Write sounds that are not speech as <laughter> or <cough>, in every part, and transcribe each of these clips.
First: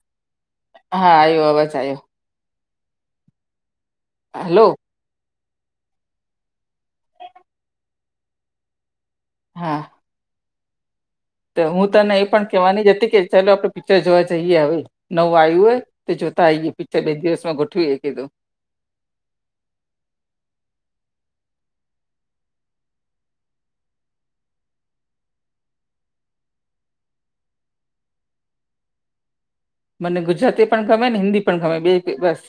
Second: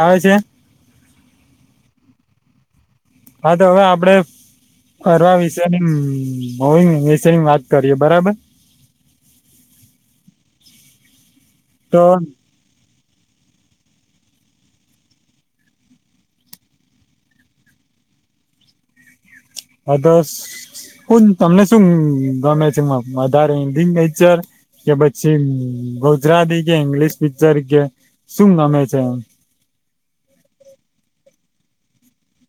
આવે છે? હા. આયો અવાજ આયો. હા તો હવે આપડે હલો. ફરવા વિશેની હો <unintelligible> વિષેની વાત કરીએ બરાબર. હા. તો હું તને એ પણ કેવાની જ હતી કે ચાલો આપડે પિક્ચર જોવા જઈએ હવે. નવું આયું હોય તો જોતા આઈએ પીક્ચર એક દિવસમાં ગોઠવી એ કીધું. આ દસ બુન તમને શું ગમે છે વધારે? હિંદી પિક્ચર? કે પછી ગુજરાતી કે ઇંગ્લિશ પિક્ચર કે શું ગમે છે? એમ. મને ગુજરાતી પણ ગમે ને હિન્દી પણ ગમે બેયતે બસ.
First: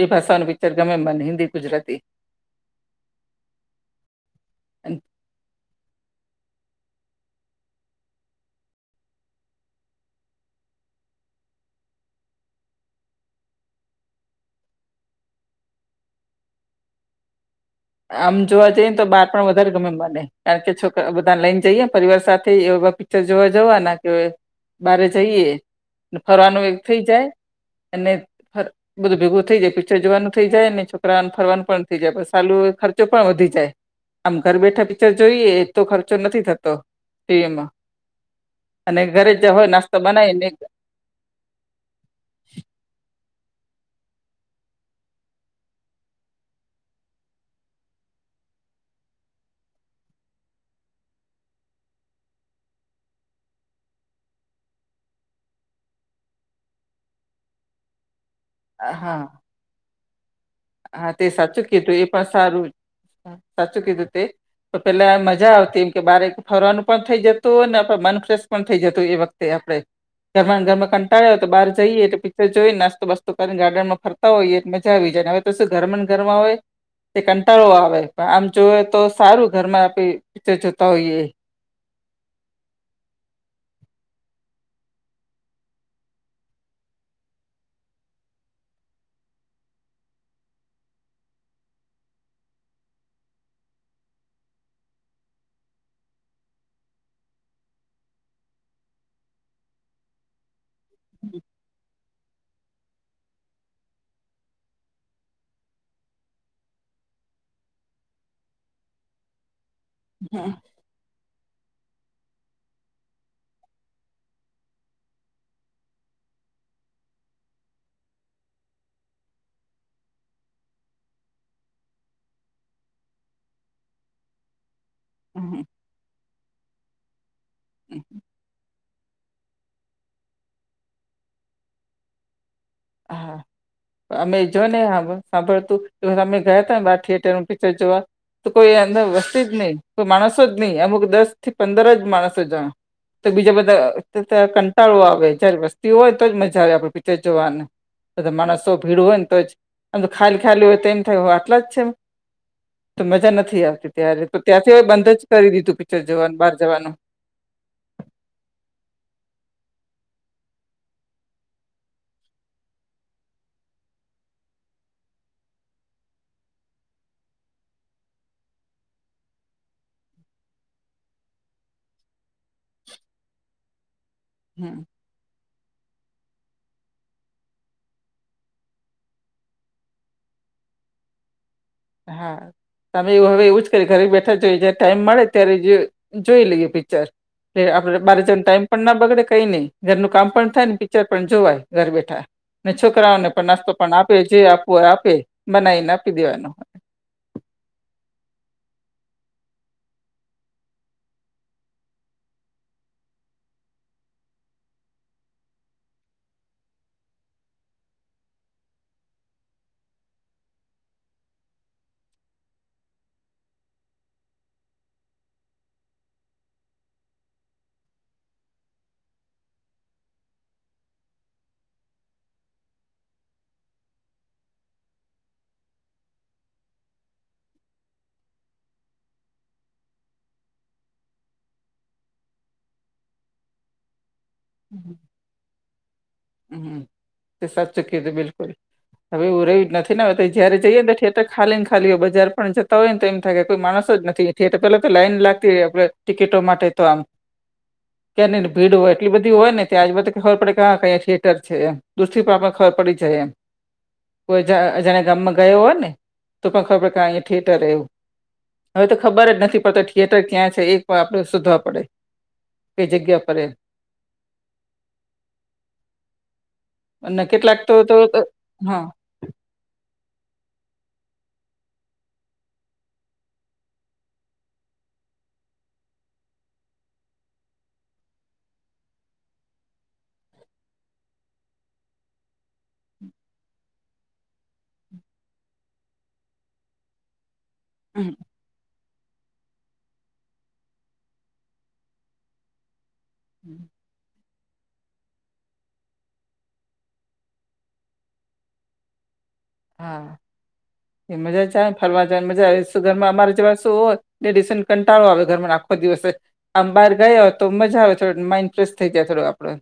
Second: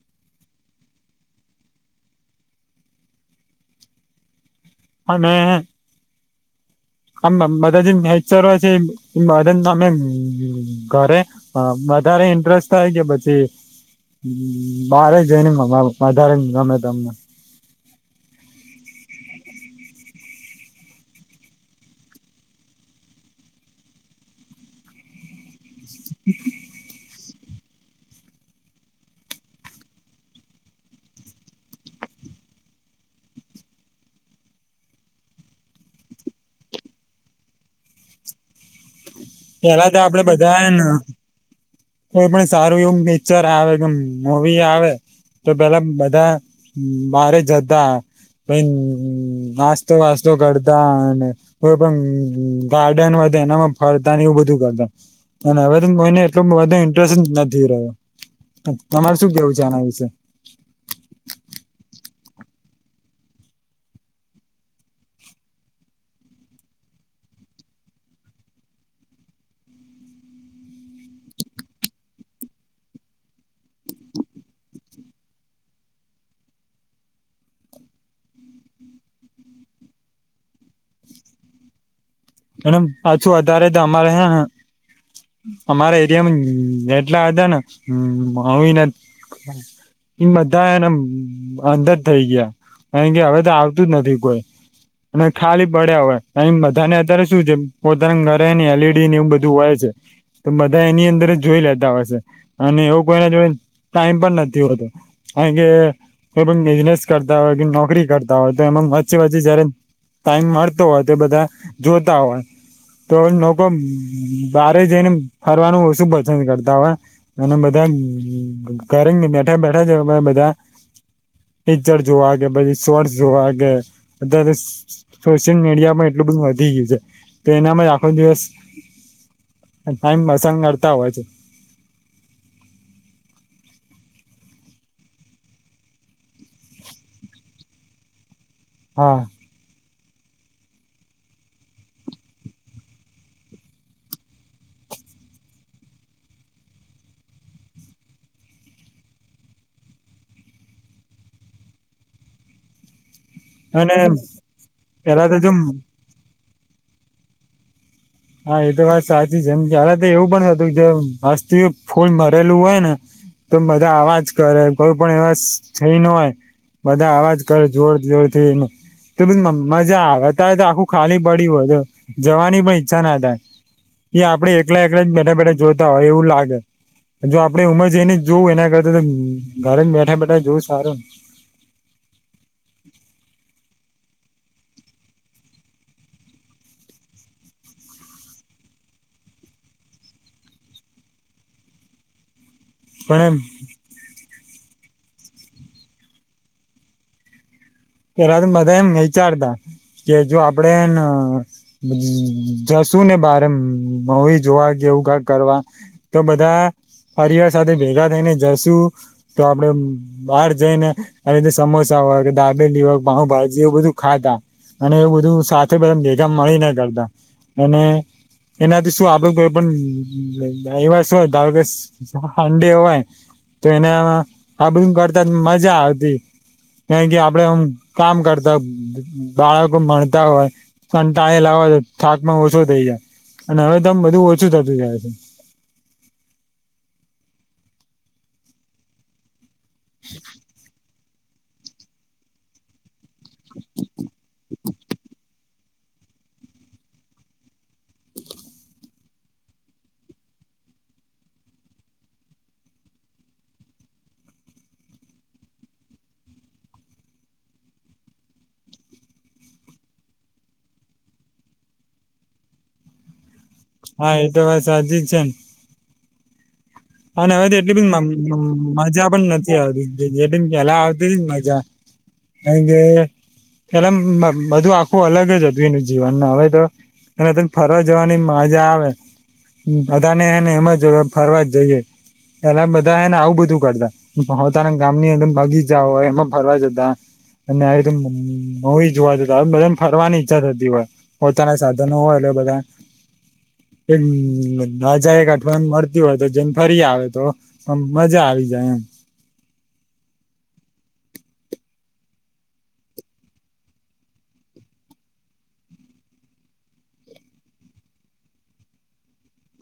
બેય ભાષાઓનું પિક્ચર ગમે મને હિન્દી, ગુજરાતી. અન અને આમ બધાથીન મેચ્યોર હોય છે. <unintelligible> ઘરે હા વધારે ઇન્ટરેસ્ટ થાય છે પછી બારે જઈને મંગાવું વધારે ગમે તમને? આમ જોવા જઈને તો બાર પણ વધારે ગમે મને. કારણ કે છોકરા બધાને લઈન જઈએ પરિવાર સાથે એવા પિક્ચર જોવા જવા ના કે બારે જઈએ ને ફરવાનું એક થઈ જાય અને ફર બધું ભેગું થઈ જાય પિક્ચર જોવાનું થઈ જાય ને છોકરાને ફરવાનું પન થઈ જાય. પણ સાલું એક ખર્ચો પણ વધી જાય. આમ ઘર બેઠા પિક્ચર જોઈએ એ તો ખર્ચો નથી થતો, ટીવીમાં. અને ઘરે જ હોય નાસ્તો બનાયને. હા. કોઈ પણ સારું એવું પિક્ચર આવે કે મુવી આવે. તો પેલા બધા, મારે જતા. પ નાસ્તો વાસ્તો કરતા અને. કોઈ પણ ગાર્ડન વધ એનામાં ફરતા એવું બધું કરતા. હવે તોઈને એટલો બો ઇન્ટરેસ્ટ નથી રહ્યો, હા તમારે શું કેવું છે આના વિશે? હા તે સાચું કીધું એ પણ સારું, સાચું કીધું તે. તો પેલા મજા આવતી એમ કે બારેક ફરવાનું પણ થઈ જતું ને મન ફ્રેશ પણ થઈ જતું એ વખત. તે આપડણે. ઘરમાં ઘરમાં કંટાળ્યો તો બાર જઈએટલે પિક્ચર જોઈ નાસ્તો બાસ્તો કરીને ગાર્ડમાં ફરતા હોઈએ એટ મજા આવી જાય હવે પછ ઘર ઘરમાં હોય. તે કંટાળો આવે પણ આમ જોવે તો સારું ઘરમાં આપી પિક્ચર જોતા હોઈએ. એમ પાછું વધારે તો અમારે હ અમારા એરિયામાં એટલા હતા ને હ હને. એ બધા એને અંદર થઇ ગયા. કારણ કે હવે તો આવતું જ નથી કોઈ, અને ખાલી પડ્યા હોય બધા ને અત્યારે ું છે પોતાના ઘરે ને એલઈડી ને એવું બધું હોય છે. તો બધા એની અંદર જ જોઈ લેતા હશે, અને એવો કોઈના જોડે ટાઈમ પણ નથી હોતો. કાર કે, કોઈ પણ બિઝનેસ કરતા હોય કે નોકરી કરતા હોય તો એમાં વચચી વાચી જયારે ટાઈમ હમ મળતો હોય તો બધા, જોતા હોય. તો લોકો બારે જઈને ફરવાનું ઓ શું પસંદ કરતા હોવે. અને બધા ઘરેને બેઠા બેઠા જ બધા. જડ જોવાગે પછી સ્ર્ જોવાગે. સોશિયલ હમ મીડિયા માં એટલું બધ વધી ગયું છે. તો એનામાં હમ. આખો દિવસ, ટાઈમ મસંગ કરતા હોય છે. હા <inaudible> અમે જો ને સાંભળ સાંભળતું તો અમે ગયા હતા ને બાર થિયેટર નું પિક્ચર જોવા. તો કોઈ અંદર હા વસ્તી જ નહી કોઈ માણસો જ નહી અમુક દસ થી પંદર જ માણસો જા. તો બીજા બધા કંટાળો આવે જયારે વસ્તીઓ હોય તો જ મજા આવે આપડે પીચર જોવાનું. તો માણસો ભીડ હોય ને તો જ આમ તો ખાયલી ખાઈલી હોય તો એમ થાય આટલા જ છે એમ. તો મજા નથી આવતી અને ત્યારે તો ત્યાંથી બંધ જ પેલા તો કરી જો દીધું પિક્ચર જોવાનું બહાર જવાનું. હા એ તો વાત સાચી જમ તો એવું પણ હતું જે મસ્તી ફૂલ મરેલું હોય ને. તો બધા આવાજ કરે કોઈ પણ એવા થઈ ન હોય. બધા અવાજ કરે જોર જોરથી એને. તો બ મજા આવતા હોય તો આખું ખાલી પડ્યું હો જવાની ભાઈ છા ના થાય, એ આપડે હમ એકલા એકલા જ બેઠા બેઠા જોતા હોય એવું લાગે. જો આપડે ઉંમર જઈને જોવું એના કરતા ઘરે જ બેઠા બેઠા જોવું સારું ને. હા. તમે એવું હવે એવું જ કરી ઘરે બેઠા જોઈએ જ્યારે ટાઈમ મળે ત્યારે જોઈ લઈએ પિક્ચર. એ આપડે બારે જણ ટાઈમ પણ ના બગડે કઈ નઈ ઘરનું કામ પણ થાય ને પિક્ચર પણ જોવાય ઘર બેઠા. અનેને છોકરાઓને પણ નાસ્તો પણ આપે જે આપવોય આપે બનાવીને આપી દેવાનો હોય. પેલા બધા એમ વિચારતા, કે જો આપડે જશું ને બારે મૂવી જોવા કેવું ક કરવા. તો બધા પરિવાર સાથે ભેગા થઈને જશું. તો આપડે બહાર જઈને આવી રીતે સમોસા હોય કે દા દાબેલી હોય પાઉં ભાજી એ બધું ખાતા અને એ બધું સાથે બધા ભેગા મળી ને કરતા. અને એનાથી શું આપડું કોઈ પણ એવા શું ધારો કે સંડે હોય તો એના આ બધું કરતા મજા આવતી. કારણ કે આપડે આમ કામ કરતા બાળકો મળતા હોય. કંટાળેલા હોય થાક પણ ઓછો થઈ જાય અને હવે તો આમ બધું ઓછું થતું જાય છે. હમ્મ તે સાચું કીધું બિલકુલ. હવે એવું રહ્યું જ નથી હવે જયારે જઈએ તો થિયેટર ખાલી ને ખાલીય બજાર પણ જતા હોય ને તો એમ થાય કોઈ માણસો જ નથી થયેટર પેલા તો લાઈન લાગતી આપે ટિકિટો માટે તો આમ. ક્યાંહીંને ભીડ હોય એટલી બધી હોય ને કે આજુ બાજુ ખબર પડે કે આ ક્યા થેયેટર થેયેટર છે એમ દૂર થી પણ આપને ખબર પડી જાય એમ. કોઈ જા અજાણીયામાં ગામ ગયો હોય ને તો પણ ખબર પડી કે અહ્યા થિએટર આવ્યુ. હવે તો ખબર જ નથી પડતો થિયેટર ક્યાં છે એ પણ આપડે શોધવા પડે. કઈ જગ્યા પરે. હા એતો વાત સાચી જ છે ન. અને હવે તો એટલી બી મ મ મજા પણ નથી. નથી આવતી જે રીતે પેલા આવતી મજા કારણ કે. પેલા આમ બધું આખું અલગ જ હતું એનું જીવનમાં હવે તો. હવે તો ફરવા જવાની મજા આવે બધાને એને એમ જ ફરવા જ જઈએ. પેલા બધા હે ને આવું બધું કરતા. પોતાના ગામની અંદર બગીચા હોય એમાં ફરવા જતા અને આવી રીતે હમ. મૂવી જોવા જતા હવે બધાને ફરવાની ઈચ્છા થતી હોય પોતાના સાધનો હોય એટલે બધા. હમ્મ. ના જાયક અઠવાણ મળતી હોય તો જન ફરી આવે તો પણ મજા આવી જાય એમ. હા એ મજા જ આવે ન ફરવા જવાની મજા આવે સુગરમાં અમારે જેવા શું હોત. તે ડિસન કંટાળો આવે ઘરમાં આખો દિવસ જ. આમ બહાર ગયા હો તો મજા આવે થોડોક માઇન્ડ ફ્રેશ થઈ ગયા થોડોક આપડો.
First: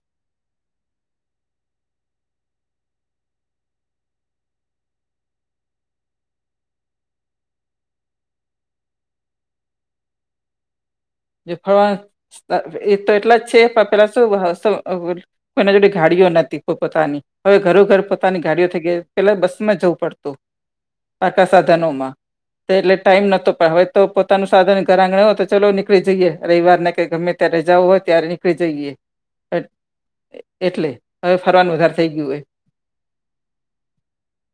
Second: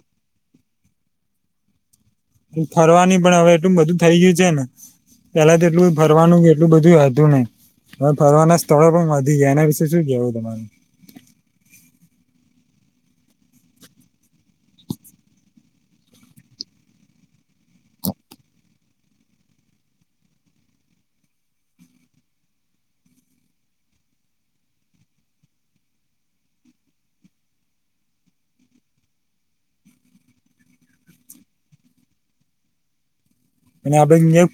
ફરવાની પણ હવે એટલું બધું થઈ ગયું છે ને. પેલા તો એટલું ફરવાનું એટલું બધું હતું નઇ. હવે ફરવાના સ્થળો પણ વધી ગયા એના વિશે શું કેવું તમારે? જો ફરવાનું સ્થ એ તો એટલા જ છે પણ પેલા શું સ્થ અ. કોઈના જોડે ગાડીઓ નથી પોત પોતાની. હવે ઘરો ઘરો ઘર પોતાની ગાડીઓ થઈ ગઈ પેલા બસમાં જવું પડતું. આવતા સાધનોમાં. એટલે ટાઈમ નતો હોવે તો પોતાનું સાધન ઘર આંગણે હોય તો ચાલો નીકળ નીકળી જઈએ રવિવારના કે ગમે ત્યારે જવું હોય ત્યારે નીકળી જઈએ. એટલે હવે ફરવાનું વધારે થઈ ગયું હોય. અને આ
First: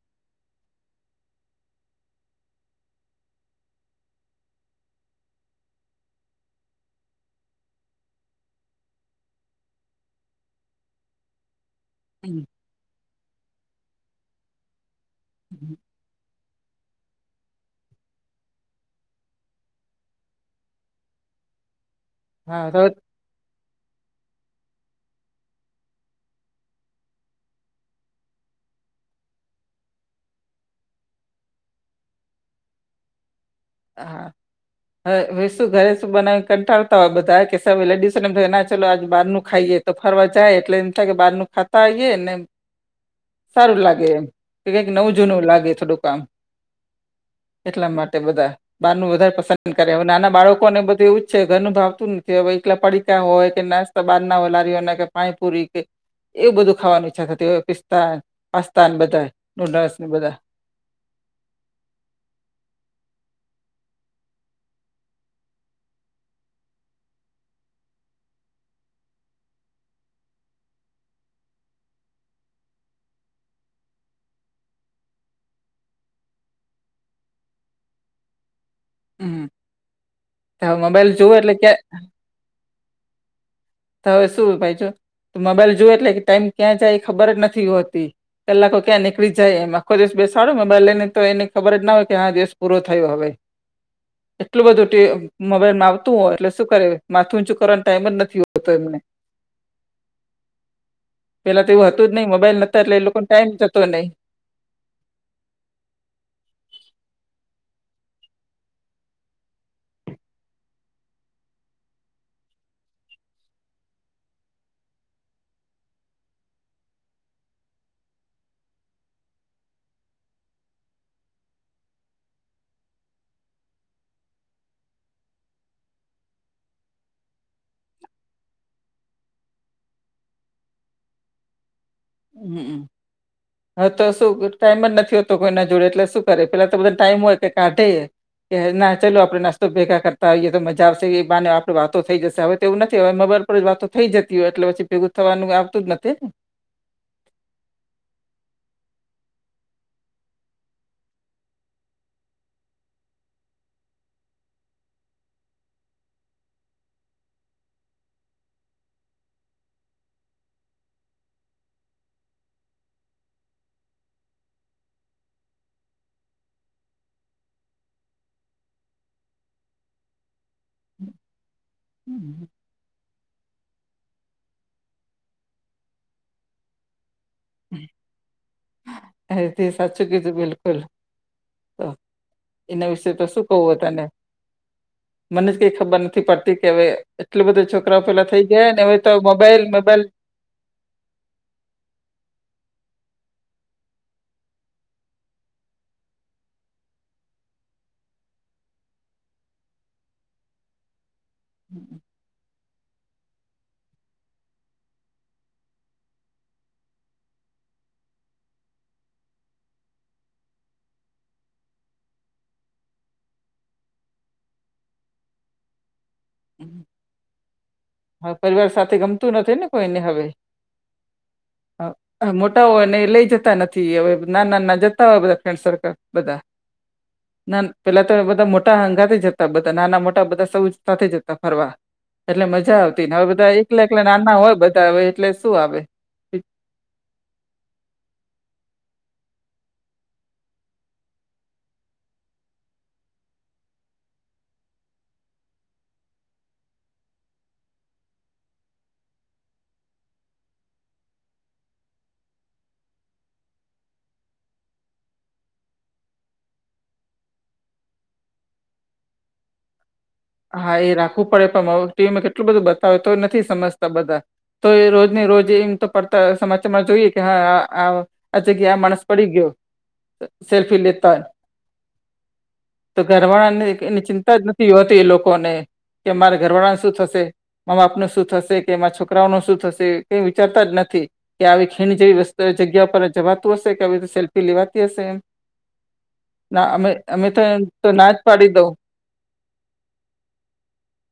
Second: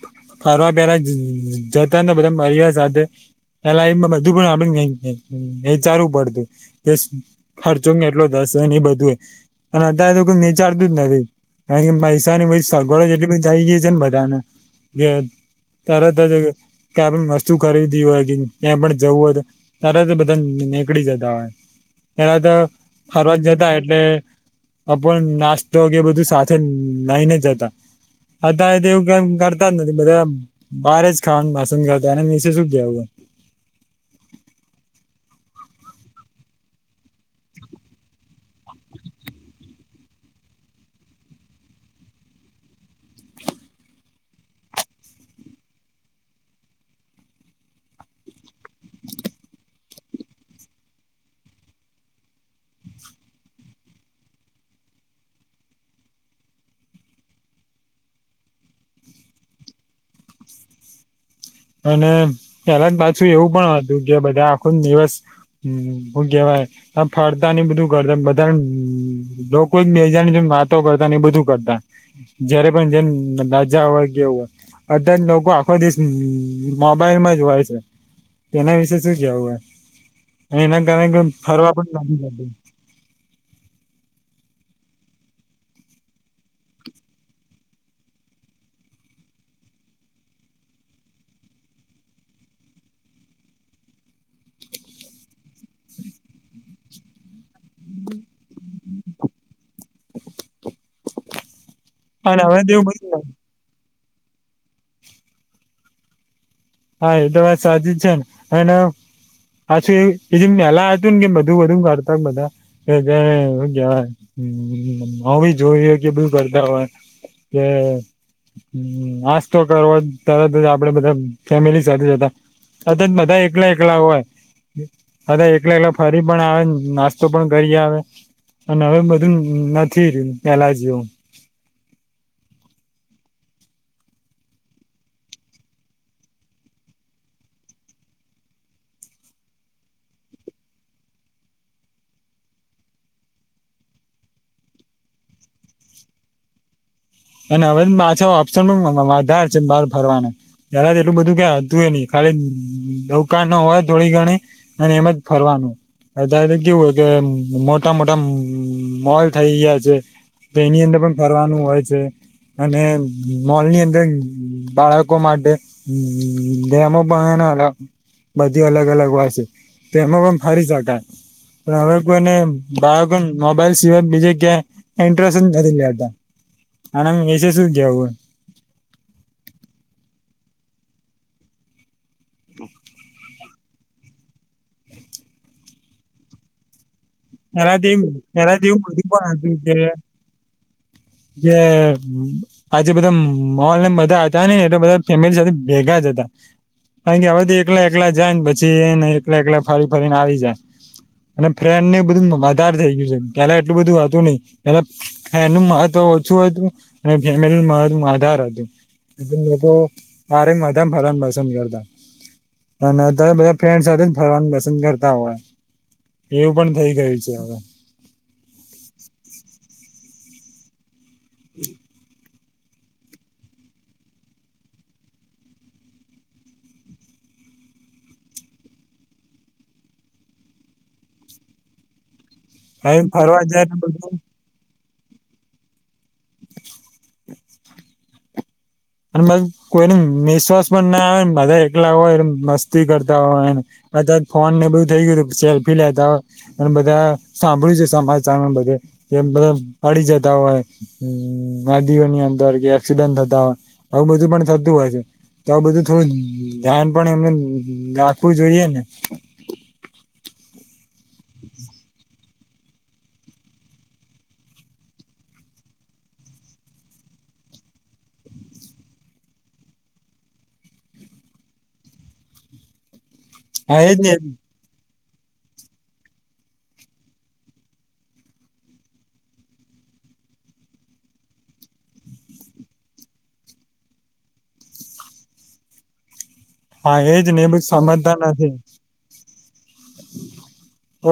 ફરવા પેલા જતા ને બધા મર્યા સાથે. એ લાઇનમાં બધું પણ આપડ એ એ એ ચારવું પડતું કે ખર્ચો બી કેટલો થસે ને એ બધું અને અત્યારે તો કોઈ વિચારતું જ નથી અહીં હોય પૈસાની બી સગવડો જેટલી બધી થઈ ગઈ છે ને બધાને જે તરત જ કે આપણને વસ્તુ ખરીદી હોય ક્યાં પણ જવું હોય તો ત્યારે તો બધા નીકળી જતા હોય, ત્ યારે તો ફરવા જ જતા એટલે, અ નાસ્તો કે બધું સાથે લઈને જતા. ફરતા તેવું કેવ કરતા નથી બધા બારે જ ખાન ભસન કરતા અને નિસેસ જ દેવું. હા. હ શું ઘરે શું બનાવીને કંટાળતા હોય બધા કે લેડીસોને ના ચો આજ બારનું ખાઈએ. તો ફરવા જાય એટલે એમ થાય કે બારનું ખાતા આવીએ ને <inaudible> સારું લાગે એમ, કે કઈક નવ જૂનું લાગે થોડું કામ. એટલા માટે બધા. બારનું વધારે પસંદ કરે અવે નાના બાળકોને બધું એવું જ છે ઘરનું ભાવતું નથી હવે એકલા પડીતા હોય કે નાસ્તા તો બારના હોય લારીઓના કે પાણી પૂરી કે એવું બધું ખાવાની ઈચ્છા થતી હોય પિસ્તા પાસ્તા બધા નૂડલ્સને બધા. અને પહેલા જ પાછું એવું પણ હતું કે બધા આખો દિવસ હમ હું કેવાય. હ ફરતા ને બધું કરતા બધા લોકો બેજા જે વાતો કરતા ને એ બધું કરતા. જયારે પણ જેમ રાજા હોય કેવું હોય, બધા જ લોકો આખો દેશ મોબાઈલ માં જ હોય છે, તેના વિશે શું કેવું હમ હોય? તો હવે એના મોબાઈલ કારણે જોવે એટલે ક્યાં ફરવા પણ લાગી. હવે શું ભાઈ જો, મોબાઈલ જોવે એટલે કે ટાઈમ ક્યાં જાય એ ખબર જ નથી હોતી. કલાકો ક્યાં નીકળી જાય એમ આખો દિવસ બેસાડો બાઈઈને તો એને ખબર જ ના હોય કે હ આ દિવસ પૂરો થયો હવે. <inaudible> એટલું બધું મોબાઈલમાં આવતું હોય એટલે શું કરે માથું ઊંચું કરવાનો ટાઈમ જ નથી હોતો એમને. પેલા તો એવું હતું જ નથી જતું નઈ અને મોબાઈલ હવે તો નતા એવું એટલે એ લોકો બધું ટાઈમ જતો નઈ. હા એ તો વાત સાચી જ છે ને, એને હસુંમનેલા તુન ગ મધુ વધધમ કરતાક બઘા. જય હી જોય કે બું કરતા હોય. કે આજ તો કરો તરત જ આપડે બધા ફેમિલી સાથે જતા, અ જ બધા એકલા એકલા હોય. અ એલે એલે ફરી પણ આવે નાસ્તો પણ કરી આવે. અને હવે બધું નથી રહ્યું પેલા જેવું. હમ. <inaudible> હા તો શું ટાઈમ જ નથી હોતો કોઈના જોડે એટલે શું કરે પેલા તો બધા ટાઈમ હોય કે કાઢે. કે ના ચાલો આપડે નાસ્તો ભેગા કરતા હોઈએ તો મજાશે એ આપડ વાતો થઈ જશે હવે તો એવું નથી હ મબર આપ વાતો થઈ જતી હોય એટલે પછી ભેગું થવાનું આવતું જ નથી ને. અને હવે પાછા ઓપ્શન વધારે છે ને બહાર ફરવ તાર એટલું બધું ક હતું એ નહ, ખાલી દકાાન ન હોય થોડી ઘણી અને એમ જ ફરવાનું. અ ત કેવું હોય કે મોટા મોટા મોલ થઇ ગયા છે. તો એની અંદર પણ ફરવાનું હોય છે. અને મોલની અંદર બાળકો માટે. હમ જેમ ભનાલા બધી અલગ અલગ હોય છે, તો એમાં પણ ફરી જગાય. પણ હવે લોકો એને બાળકો મોબાઈલ સિવાય બીજે ક્યાં ઇન્ટરેસ્ટ જ નથી લેતા. અને વિસે સુ કેવું હૈ- - હ તે સાચું કીધું બિલકુલ તો એના વિશે તો શું- - કવું તને મને જ કઈ ખબર નથી પડતી કે હવે- - એટલે બધા એનાથી છોકરાઓ પેલા થઈ એનાથી ગયા એવું ને હવે બધું તો પણ હતું મોબાઈલ કે મોબાઈલ- - જે- - આજે બધા મોન બધા હતા ને એટલે બધા ફેમિલી સાથે ભેગા જ હતા. કારણ કે હવેધી એકલા એકલા જાય ને પછી એને એકલા એકલા ફરી ફરીને આવી જાય- - અને ફ્રેન્ડ ને બધુંઆર થઇ ગયું છે પેલા એટલું બધું વાતું નહિ પ- - હ એનું મા તો ઓછું હતું અને ફેમેલી મા આધાર હતું. એ લોકો માારે મધમ ફલન પસંદ કરતા- - ત્યારે બધા ફ્રેન્ડ સાથે ફરવાનું પસંદ કરતા હોય એવું પણ- - થઈ ગયું છે હવે. હા પરિવાર સાથે ગમતું નથી ને કોઈને હવે હ- - હોય ને લઈ જતા નથી હવે નાના ના જતા હોય બધા ફ્રેન્ડ સર્કલ બધા- - ના પેલા તો બધા મોટા હંગાથે જતા બધા નાના મોટા બધા સૌ સાથે જતા ફરવા- - એટલે મજા આવતી ને હવે ફરવા બધા જાય તો એકલા એકલા બધું નાના હોય બધા હવે એટલે શું આવે. <unintelligible> અને બસ કોઈ ન નિશ્વાસ પણ ના આવેને બધા એકલા હોય એ મસ્તી કરતા હોયને- - બ ફોન ને બધુ થઈ ગયું સેલ્ફી લેતા હો- - અને બધા સાંભળ્યું છે સમાચચારને બધે કે બધા પડી જતા હોય- - હમ નદીઓની અંદર એક્સિડન્ટ થતા હોય આવું બધું પણ થતું હોય છે. તો આ બધું થોડું ધ્યાન પણ એમને રાખવું જોઈએને હા એ રાખવું પડે પણ ટીવીમાં કેટલું બધું બતાવે તો નથી સમજતા બધા તો એ રોજને રોજ એમ તો પડતા સમાચારમાં જોઈએ કે હા આ અચ્છા કે આ માણસ પડી ગયો સેલ્ફી લેતા હોય. તો ઘરવાળાની હા એજ એની ને ચિંતા જ નથી હોતી એ લોકો લોકોને કે મારે ઘરવાળાને શું થશે મા બાપ ન શું થશે કે છોકરાઓ ન શું થશે કઈ વિચારતા જ નથી કે આવી ખીણ જેવી વસ્તુ જગ્યા પર જવાતું હશે કે આવી સેલ્ફી લેવાતી હશે. ના અમે હા એજ અમે તો ને એ બ એમ તો ના સમજતા જ પાડી નથી. દઉં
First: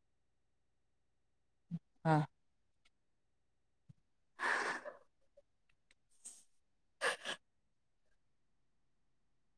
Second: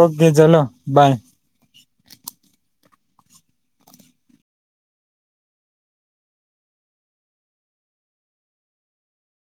ઓકે ચલો બાય હા